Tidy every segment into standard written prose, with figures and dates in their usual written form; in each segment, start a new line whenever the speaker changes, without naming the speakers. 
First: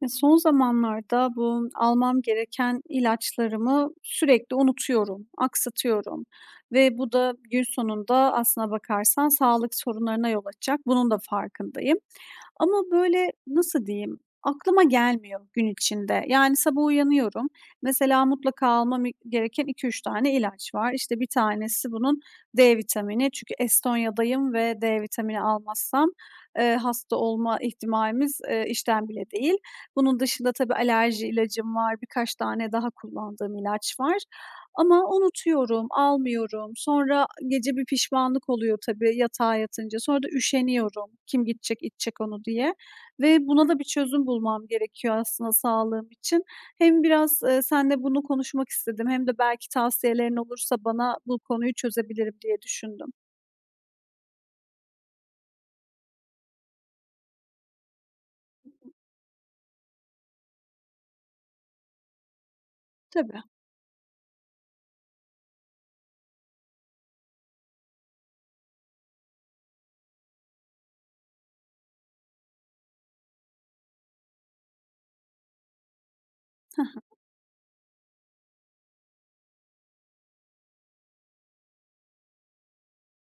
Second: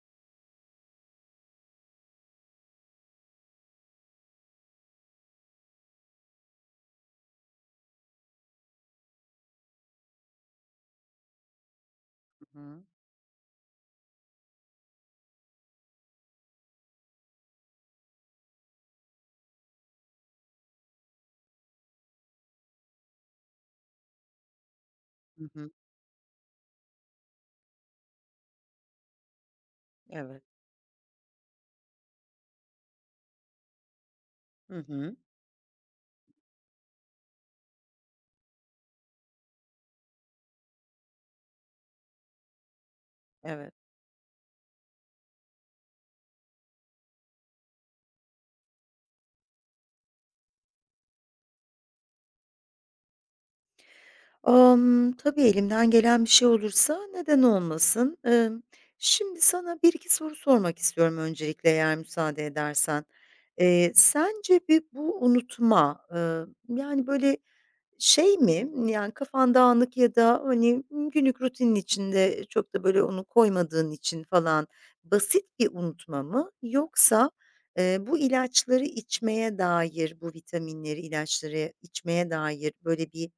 Ya, son zamanlarda bu almam gereken ilaçlarımı sürekli unutuyorum, aksatıyorum ve bu da gün sonunda aslına bakarsan sağlık sorunlarına yol açacak. Bunun da farkındayım
Hı
ama,
hı.
böyle, nasıl diyeyim, aklıma gelmiyor gün içinde. Yani, sabah uyanıyorum, mesela mutlaka almam gereken iki üç tane ilaç var. İşte, bir tanesi bunun D vitamini çünkü Estonya'dayım ve D vitamini
Hı.
almazsam, hasta olma ihtimalimiz, işten bile değil. Bunun
Evet.
dışında tabii alerji ilacım var, birkaç tane daha kullandığım ilaç var
Hı
ama
hı.
unutuyorum, almıyorum. Sonra gece bir pişmanlık oluyor tabii yatağa yatınca. Sonra da üşeniyorum kim gidecek, içecek onu diye ve buna
Evet.
da bir çözüm bulmam gerekiyor aslında sağlığım için. Hem biraz, seninle bunu konuşmak istedim hem de belki tavsiyelerin olursa bana bu konuyu çözebilirim diye düşündüm.
Tabii elimden gelen bir şey olursa neden olmasın? Şimdi sana bir iki soru sormak istiyorum öncelikle eğer müsaade edersen.
Tabii,
Sence bir bu unutma, yani, böyle şey mi, yani, kafan dağınık ya da, hani, günlük rutinin içinde çok da böyle onu koymadığın için falan basit bir unutma mı yoksa, bu ilaçları içmeye dair, bu vitaminleri, ilaçları içmeye dair böyle bir,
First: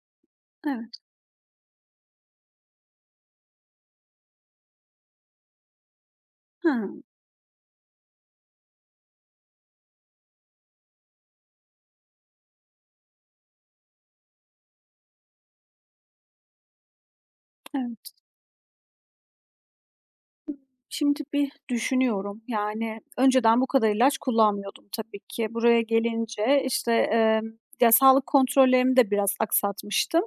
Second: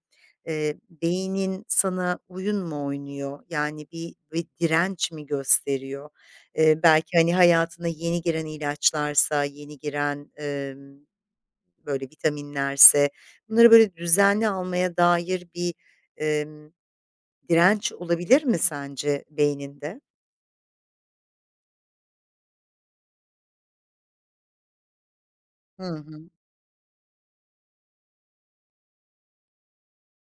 evet.
beynin sana oyun mu oynuyor? Yani, bir direnç mi gösteriyor? Eee,
Hıı,
belki, hani, hayatına yeni giren ilaçlarsa, yeni giren, böyle vitaminlerse bunları böyle düzenli almaya dair bir, emm, direnç
evet.
olabilir mi sence beyninde?
Şimdi bir düşünüyorum. Yani, önceden bu kadar ilaç kullanmıyordum tabii ki. Buraya
Hı hı.
gelince, işte, ya, sağlık kontrollerimi de biraz aksatmıştım.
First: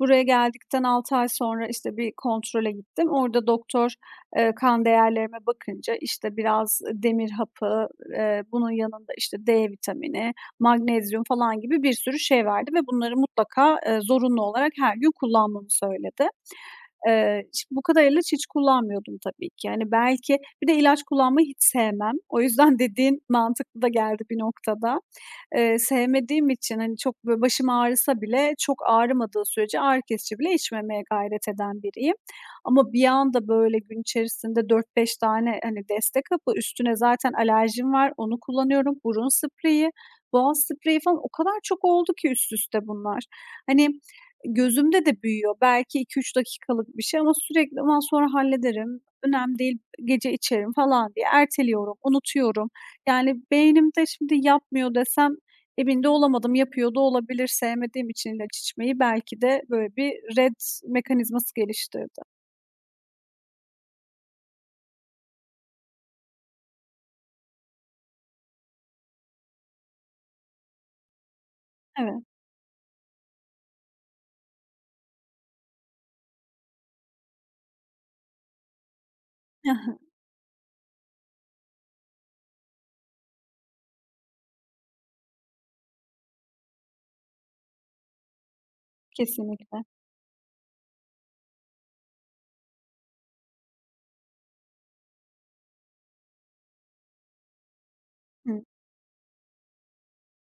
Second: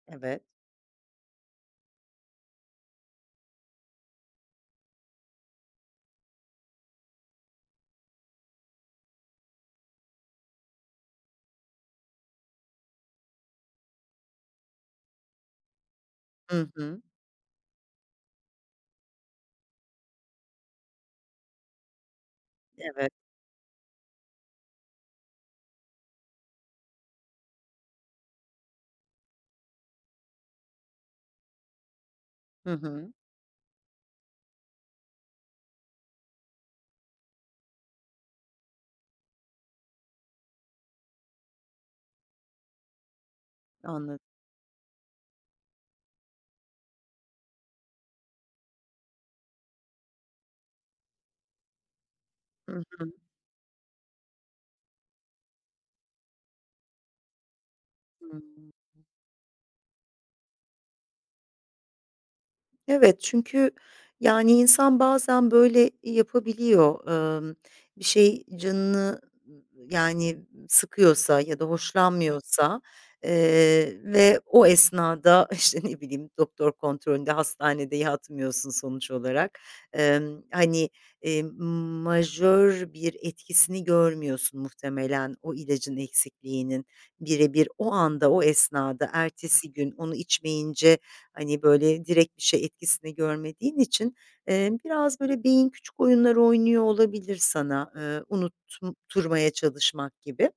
Buraya
Evet.
geldikten 6 ay sonra, işte, bir kontrole gittim. Orada doktor, kan değerlerime bakınca, işte, biraz demir hapı, bunun yanında, işte, D vitamini, magnezyum falan gibi bir sürü şey verdi ve bunları mutlaka, zorunlu olarak her gün kullanmamı söyledi.
Hı hı.
Şimdi bu kadar ilaç hiç kullanmıyordum tabii ki. Yani belki bir de ilaç kullanmayı hiç sevmem. O yüzden
Evet.
dediğin mantıklı da geldi bir noktada. Sevmediğim için, hani, çok böyle başım ağrısa bile çok ağrımadığı sürece ağrı kesici bile içmemeye gayret eden biriyim.
Hı
Ama bir
hı.
anda böyle gün içerisinde dört beş tane, hani, deste kapı, üstüne zaten alerjim var, onu kullanıyorum, burun spreyi, boğaz spreyi falan o kadar çok oldu ki üst üste bunlar. Hani,
Anladım.
gözümde de büyüyor. Belki iki üç dakikalık bir şey ama sürekli aman sonra hallederim, önemli değil, gece içerim falan diye erteliyorum, unutuyorum.
Hı hı.
Yani beynimde şimdi yapmıyor desem emin de olamadım. Yapıyor da olabilir. Sevmediğim için
Hıı.
ilaç içmeyi belki de böyle bir red mekanizması geliştirdi.
Evet, çünkü, yani, insan bazen böyle yapabiliyor. Bir şey canını, yani, sıkıyorsa ya da
Evet.
hoşlanmıyorsa, ve o esnada, işte, ne bileyim, doktor kontrolünde, hastanede yatmıyorsun sonuç olarak.
Hı hı.
Hani, majör bir etkisini görmüyorsun muhtemelen o ilacın eksikliğinin. Birebir o anda, o esnada, ertesi
Kesinlikle.
gün onu içmeyince. Hani, böyle, direkt bir şey etkisini görmediğin için, biraz, böyle, beyin küçük oyunlar oynuyor olabilir sana,
Hı.
unutturmaya çalışmak gibi.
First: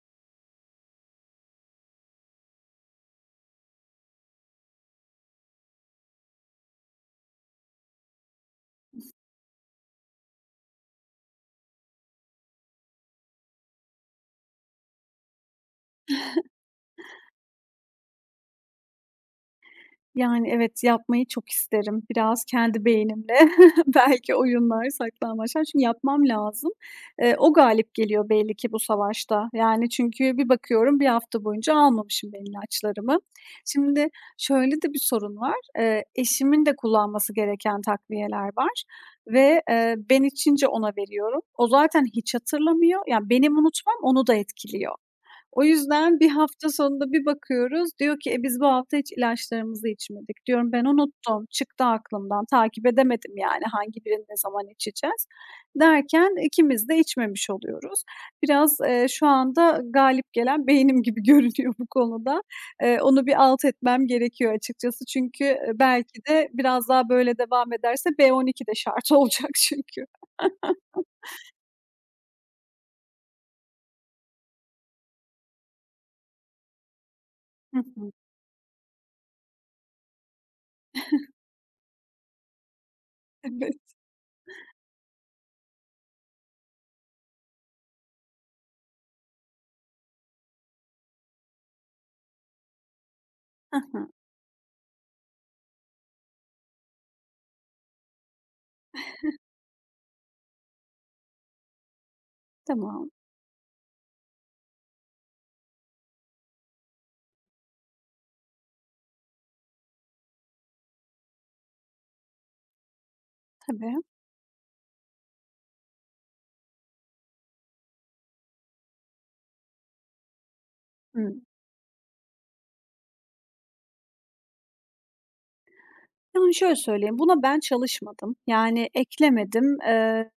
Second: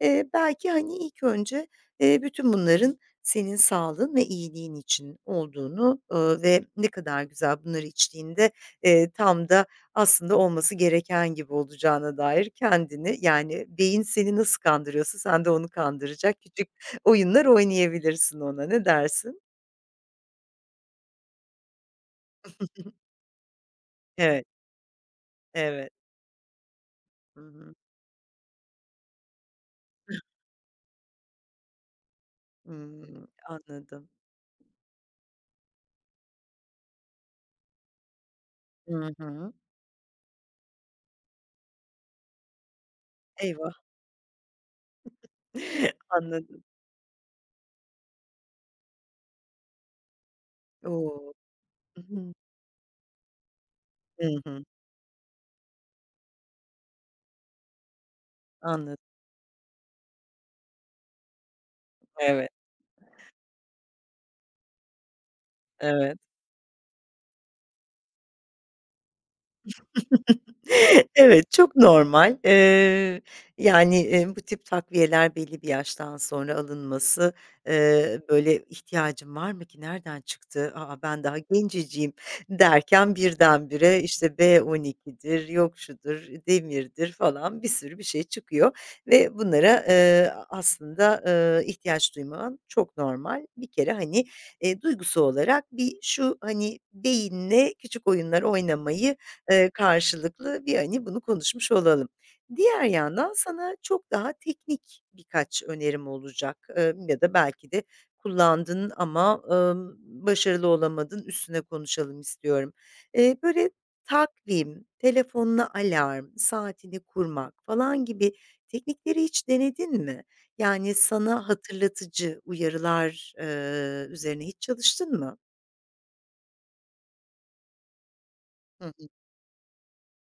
Belki, hani, ilk önce, bütün bunların senin sağlığın ve iyiliğin için olduğunu, ve ne kadar güzel bunları içtiğinde, tam da aslında olması gereken gibi olacağına dair kendini, yani, beyin seni nasıl kandırıyorsa sen de onu kandıracak küçük oyunlar oynayabilirsin ona. Ne dersin?
Yani, evet, yapmayı çok isterim. Biraz kendi beynimle belki
Evet.
oyunlar, saklambaçlar çünkü
Evet.
yapmam lazım. Eee,
Hı
o
hı.
galip geliyor belli ki bu savaşta. Yani, çünkü bir bakıyorum, bir hafta boyunca almamışım ben ilaçlarımı.
Hımm,
Şimdi
anladım.
şöyle de bir sorun var, eşimin de kullanması gereken takviyeler var
Hı hı.
ve, ben içince ona veriyorum. O zaten hiç hatırlamıyor. Yani, benim
Eyvah!
unutmam onu da etkiliyor. O yüzden bir
Anladım.
hafta sonunda bir bakıyoruz, diyor ki, "E, biz bu hafta hiç ilaçlarımızı içmedik." Diyorum, "Ben
O!
unuttum, çıktı
Hı hı.
aklımdan, takip edemedim yani hangi birini
Hı
ne
hı.
zaman içeceğiz." Derken ikimiz de içmemiş oluyoruz. Biraz,
Anladım.
şu anda galip gelen beynim gibi görünüyor bu konuda.
Evet,
Onu bir alt etmem gerekiyor açıkçası çünkü,
evet.
belki de biraz daha böyle devam ederse B12 de şart olacak çünkü.
Evet, çok normal. Yani, bu tip takviyeler belli bir yaştan sonra alınması,
Hı hı.
böyle, "İhtiyacım var mı ki? Nereden çıktı? A, ben daha genceciyim." derken
Evet.
birdenbire, işte, B12'dir, yok şudur, demirdir falan bir sürü bir şey çıkıyor ve bunlara, aslında, ihtiyaç duyman çok normal. Bir
Hı
kere,
hı.
hani, duygusu olarak bir şu, hani, beyinle küçük oyunlar oynamayı karşılıklı bir, hani, bunu konuşmuş olalım. Diğer
Tamam.
yandan sana çok daha teknik birkaç önerim olacak, ya da belki de kullandın ama, başarılı olamadın, üstüne konuşalım istiyorum. Böyle
Tabii.
takvim, telefonuna alarm, saatini kurmak falan gibi teknikleri hiç denedin mi? Yani
Hı.
sana hatırlatıcı uyarılar, üzerine hiç çalıştın mı?
Yani, şöyle söyleyeyim, buna ben çalışmadım. Yani,
Hı hı.
eklemedim. Eee,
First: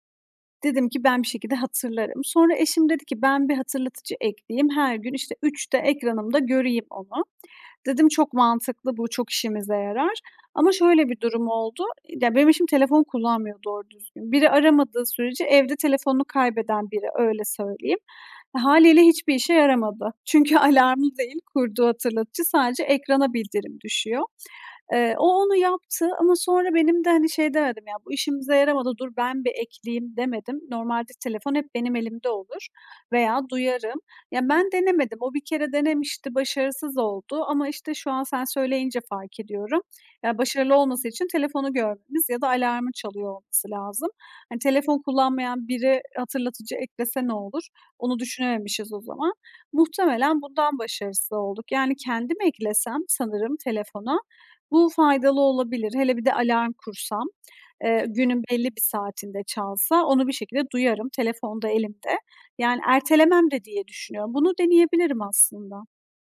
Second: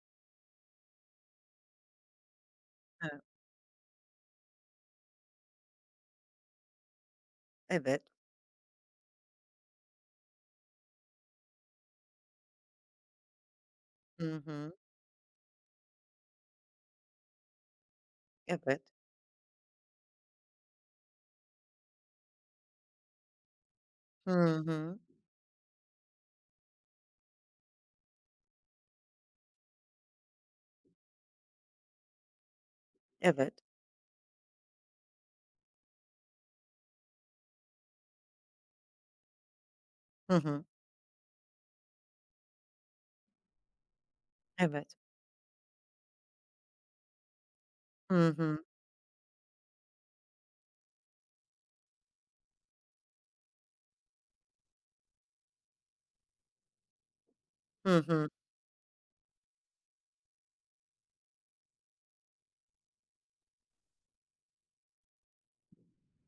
dedim ki ben bir şekilde hatırlarım. Sonra eşim dedi
Evet.
ki ben bir hatırlatıcı ekleyeyim. Her gün, işte, üçte ekranımda göreyim onu.
Evet.
Dedim çok mantıklı bu, çok işimize yarar. Ama şöyle bir durum oldu. Ya, benim eşim telefon kullanmıyor doğru düzgün.
Hı
Biri
hı.
aramadığı sürece evde telefonunu kaybeden biri, öyle söyleyeyim.
Evet.
Haliyle hiçbir işe yaramadı. Çünkü alarmı değil kurduğu hatırlatıcı, sadece ekrana bildirim düşüyor.
Hı hı.
O onu yaptı ama sonra benim de, hani, şey demedim ya, "Bu işimize yaramadı, dur ben bir ekleyeyim." demedim. Normalde telefon hep benim elimde olur veya
Evet.
duyarım. Ya, ben denemedim. O bir kere denemişti, başarısız oldu ama, işte, şu an sen söyleyince fark ediyorum.
Hı
Ya,
hı.
başarılı olması için telefonu görmemiz ya da alarmın çalıyor olması lazım. Hani,
Evet.
telefon kullanmayan biri hatırlatıcı eklese ne olur? Onu
Hı hı.
düşünememişiz o zaman. Muhtemelen bundan başarısız olduk. Yani kendim eklesem sanırım telefona bu faydalı olabilir. Hele bir de alarm kursam,
Hı hı.
günün belli bir saatinde çalsa onu bir şekilde duyarım telefonda elimde. Yani ertelemem de diye düşünüyorum. Bunu deneyebilirim aslında.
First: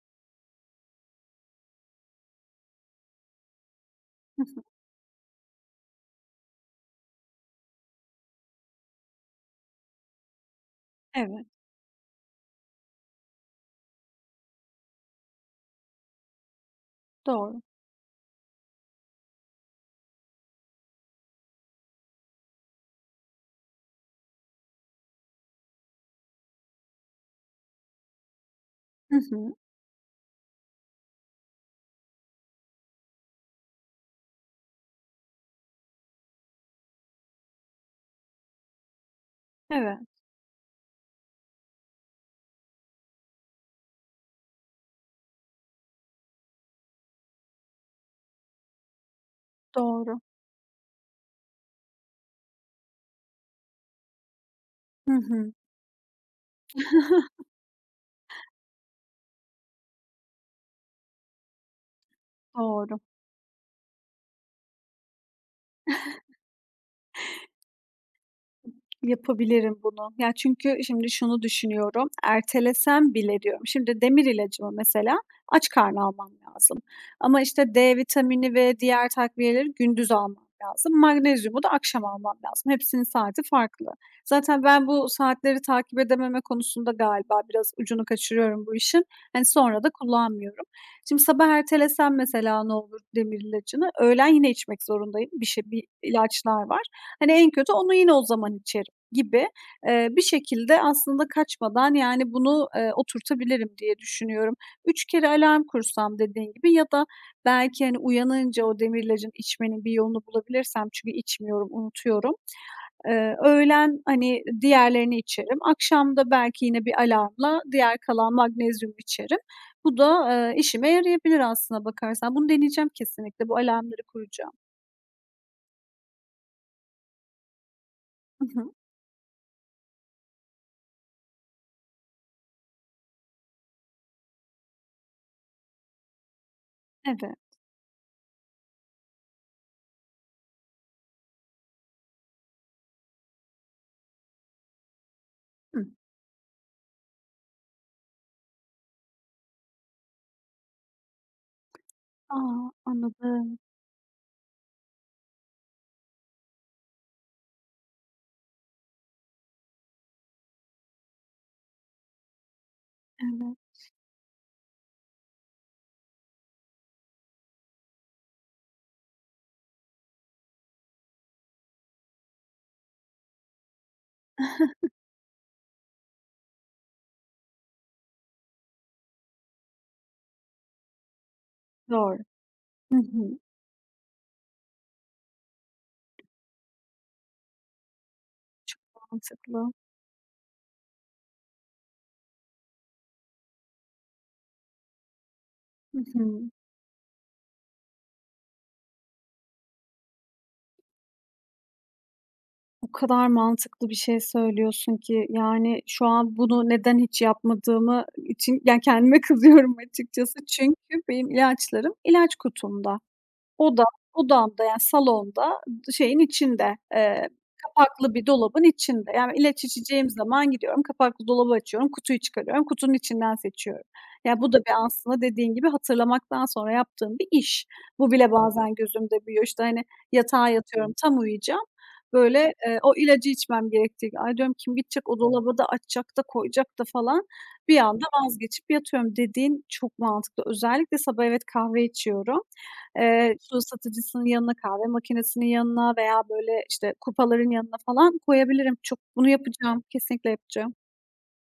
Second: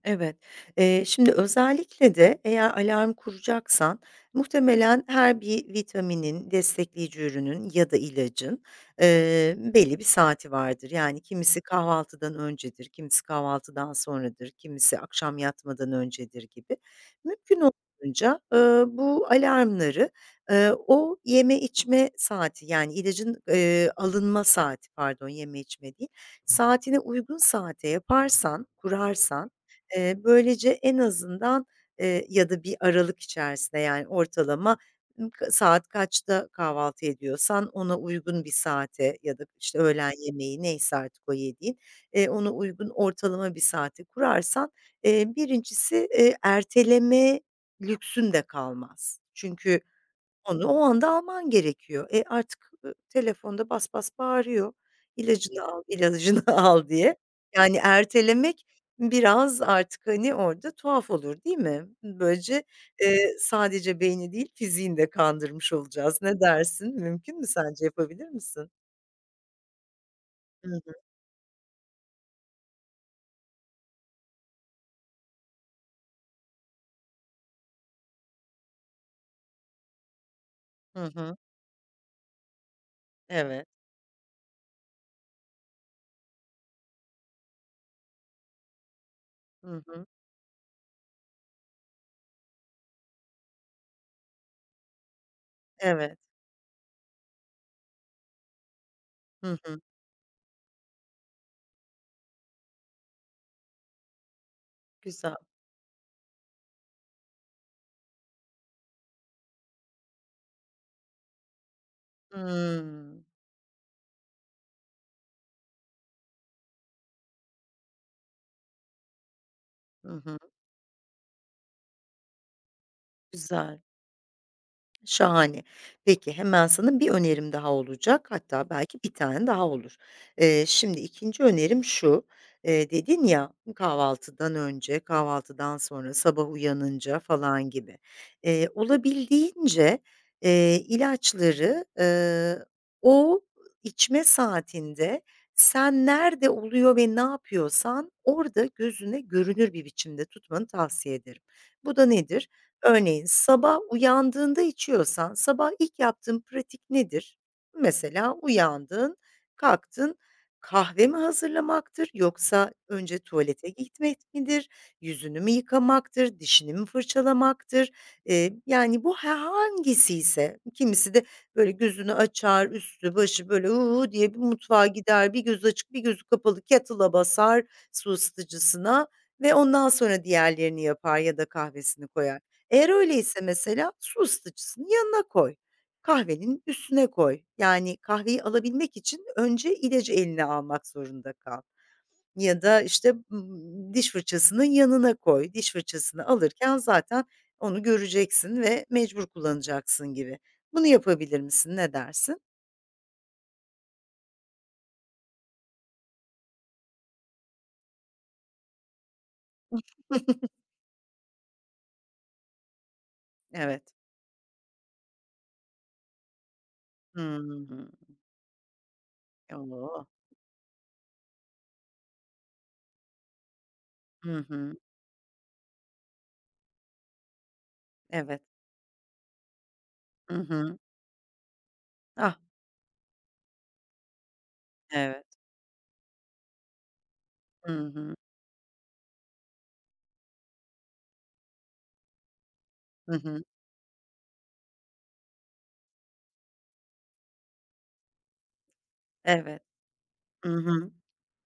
Evet. Şimdi özellikle de eğer alarm kuracaksan
Hı hı.
muhtemelen her bir vitaminin, destekleyici ürünün ya da ilacın, belli bir saati vardır. Yani
Evet,
kimisi kahvaltıdan öncedir, kimisi kahvaltıdan sonradır, kimisi akşam yatmadan öncedir gibi. Mümkün
doğru.
olduğunca, bu alarmları, o yeme içme saati yani ilacın, alınma saati pardon yeme içme değil, saatine uygun saate yaparsan,
Hı
kurarsan.
hı.
Böylece en azından, ya da bir aralık içerisinde yani ortalama ım k saat kaçta kahvaltı ediyorsan ona uygun bir saate ya da, işte,
Evet,
öğlen yemeği neyse artık o yediğin, ona uygun ortalama bir saate kurarsan, birincisi, erteleme lüksün de kalmaz. Çünkü
doğru.
onu o anda alman gerekiyor. E, artık, telefonda bas bas bağırıyor,
Hı hı.
"İlacını al, ilacını al." diye. Yani ertelemek biraz artık, hani, orada tuhaf olur, değil mi? Böylece,
Doğru.
sadece beyni değil fiziğini de kandırmış olacağız. Ne dersin? Mümkün mü sence? Yapabilir misin?
Yapabilirim bunu. Ya,
Hı
çünkü
hı.
şimdi şunu düşünüyorum, ertelesem bile diyorum, şimdi demir ilacımı mesela aç karnı almam lazım ama, işte, D vitamini ve diğer takviyeleri gündüz almam lazım.
Hı hı.
Magnezyumu da akşam almam lazım. Hepsinin saati
Evet.
farklı. Zaten ben bu saatleri takip edememe konusunda galiba biraz ucunu kaçırıyorum bu işin. Hani, sonra
Hı
da
hı.
kullanmıyorum. Şimdi sabah ertelesem mesela ne olur demir ilacını? Öğlen yine içmek zorundayım. Bir şey bir
Evet.
ilaçlar var. Hani, en kötü onu yine o zaman içerim gibi,
Hı hı.
bir şekilde aslında kaçmadan, yani, bunu, oturtabilirim diye düşünüyorum. Üç kere
Güzel.
alarm kursam dediğin gibi ya da belki, hani, uyanınca o demirlacın içmenin bir yolunu bulabilirsem çünkü içmiyorum, unutuyorum.
Hımm.
Öğlen, hani, diğerlerini içerim. Akşam da belki yine bir alarmla diğer kalan magnezyumu içerim. Bu
Hı
da,
hı.
işime yarayabilir aslına bakarsan. Bunu deneyeceğim kesinlikle. Bu
Güzel.
alarmları kuracağım.
Şahane. Peki, hemen sana bir önerim daha olacak.
Hı
Hatta
hı.
belki bir tane daha olur. Şimdi ikinci önerim şu: Dedin ya, kahvaltıdan önce, kahvaltıdan sonra, sabah uyanınca
Evet.
falan gibi. Olabildiğince, ilaçları, o içme saatinde
Hı.
sen nerede oluyor ve ne yapıyorsan orada gözüne görünür bir biçimde tutmanı tavsiye ederim. Bu da nedir?
A!
Örneğin
Anladım.
sabah uyandığında içiyorsan sabah ilk yaptığın pratik nedir? Mesela uyandın, kalktın, kahve mi hazırlamaktır yoksa önce
Evet.
tuvalete gitmek midir? Yüzünü mü yıkamaktır? Dişini mi fırçalamaktır? Yani bu hangisiyse kimisi de böyle gözünü açar, üstü başı böyle uuu diye bir mutfağa gider, bir gözü açık bir gözü kapalı kettle'a basar su ısıtıcısına ve ondan sonra diğerlerini yapar ya da kahvesini
Doğru.
koyar. Eğer
Hı hı.
öyleyse mesela su ısıtıcısını yanına koy. Kahvenin üstüne koy. Yani kahveyi alabilmek için
Mantıklı.
önce ilacı eline almak zorunda kal ya da, işte, diş fırçasının yanına koy. Diş
Hı
fırçasını
hı.
alırken zaten onu göreceksin ve mecbur kullanacaksın gibi. Bunu yapabilir misin? Ne dersin?
O kadar mantıklı bir şey söylüyorsun ki, yani, şu an bunu neden hiç yapmadığımı için, yani, kendime kızıyorum açıkçası. Çünkü benim ilaçlarım ilaç kutumda. Oda
Evet.
odamda, yani, salonda, şeyin içinde,
Hımm.
kapaklı bir dolabın içinde. Yani, ilaç
O!
içeceğim zaman gidiyorum, kapaklı dolabı açıyorum, kutuyu çıkarıyorum, kutunun içinden seçiyorum.
Hı
Ya, bu da
hı.
bir aslında dediğin gibi hatırlamaktan sonra yaptığım bir iş. Bu bile
Evet.
bazen gözümde büyüyor. İşte, hani,
Hı
yatağa
hı.
yatıyorum, tam uyuyacağım.
Ah,
Böyle, o ilacı içmem gerektiği gün, "Ay," diyorum, "kim gidecek o
evet.
dolaba da açacak da koyacak da" falan.
Hı
Bir anda
hı.
vazgeçip yatıyorum dediğin çok mantıklı. Özellikle sabah evet kahve içiyorum.
Hı
Eee,
hı.
su ısıtıcısının yanına, kahve makinesinin yanına veya, böyle, işte, kupaların yanına falan koyabilirim. Çok bunu
Evet.
yapacağım, kesinlikle
Hı
yapacağım.
hı.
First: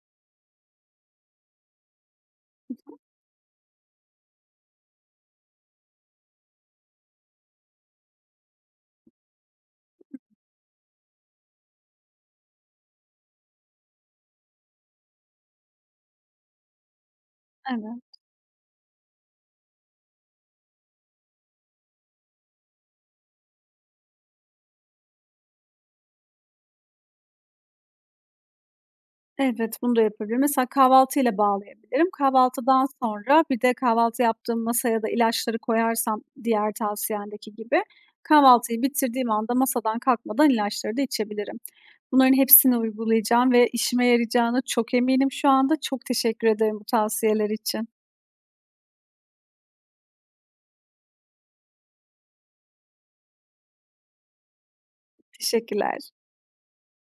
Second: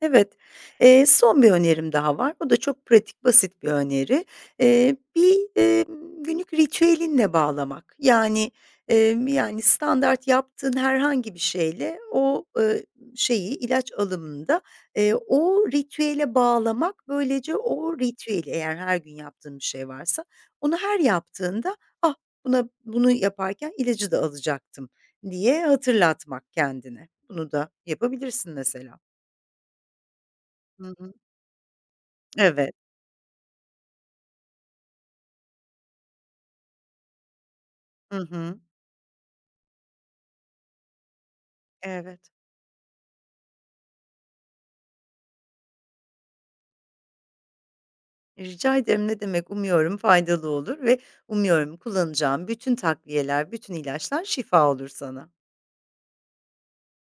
Evet. Son bir önerim daha var. Bu da çok
Hı
pratik, basit bir öneri. Bir, günlük ritüelinle bağlamak. Yani, yani, standart yaptığın herhangi bir şeyle o, şeyi, ilaç alımında, o ritüele bağlamak, böylece
hı.
o
Evet.
ritüeli eğer her gün yaptığın bir şey varsa, onu her yaptığında, "Ah, buna bunu yaparken ilacı da alacaktım." diye hatırlatmak kendine. Bunu da yapabilirsin mesela.
Evet, bunu da yapabilirim. Mesela
Hı hı.
kahvaltıyla bağlayabilirim.
Evet.
Kahvaltıdan sonra bir de kahvaltı yaptığım masaya da ilaçları koyarsam diğer tavsiyendeki gibi,
Hı hı.
kahvaltıyı bitirdiğim anda masadan kalkmadan ilaçları da içebilirim.
Evet.
Bunların hepsini uygulayacağım ve işime yarayacağına çok eminim şu anda. Çok teşekkür ederim bu tavsiyeler için.
Rica ederim, ne demek. Umuyorum faydalı olur ve umuyorum kullanacağım bütün takviyeler, bütün ilaçlar şifa olur sana.
Teşekkürler.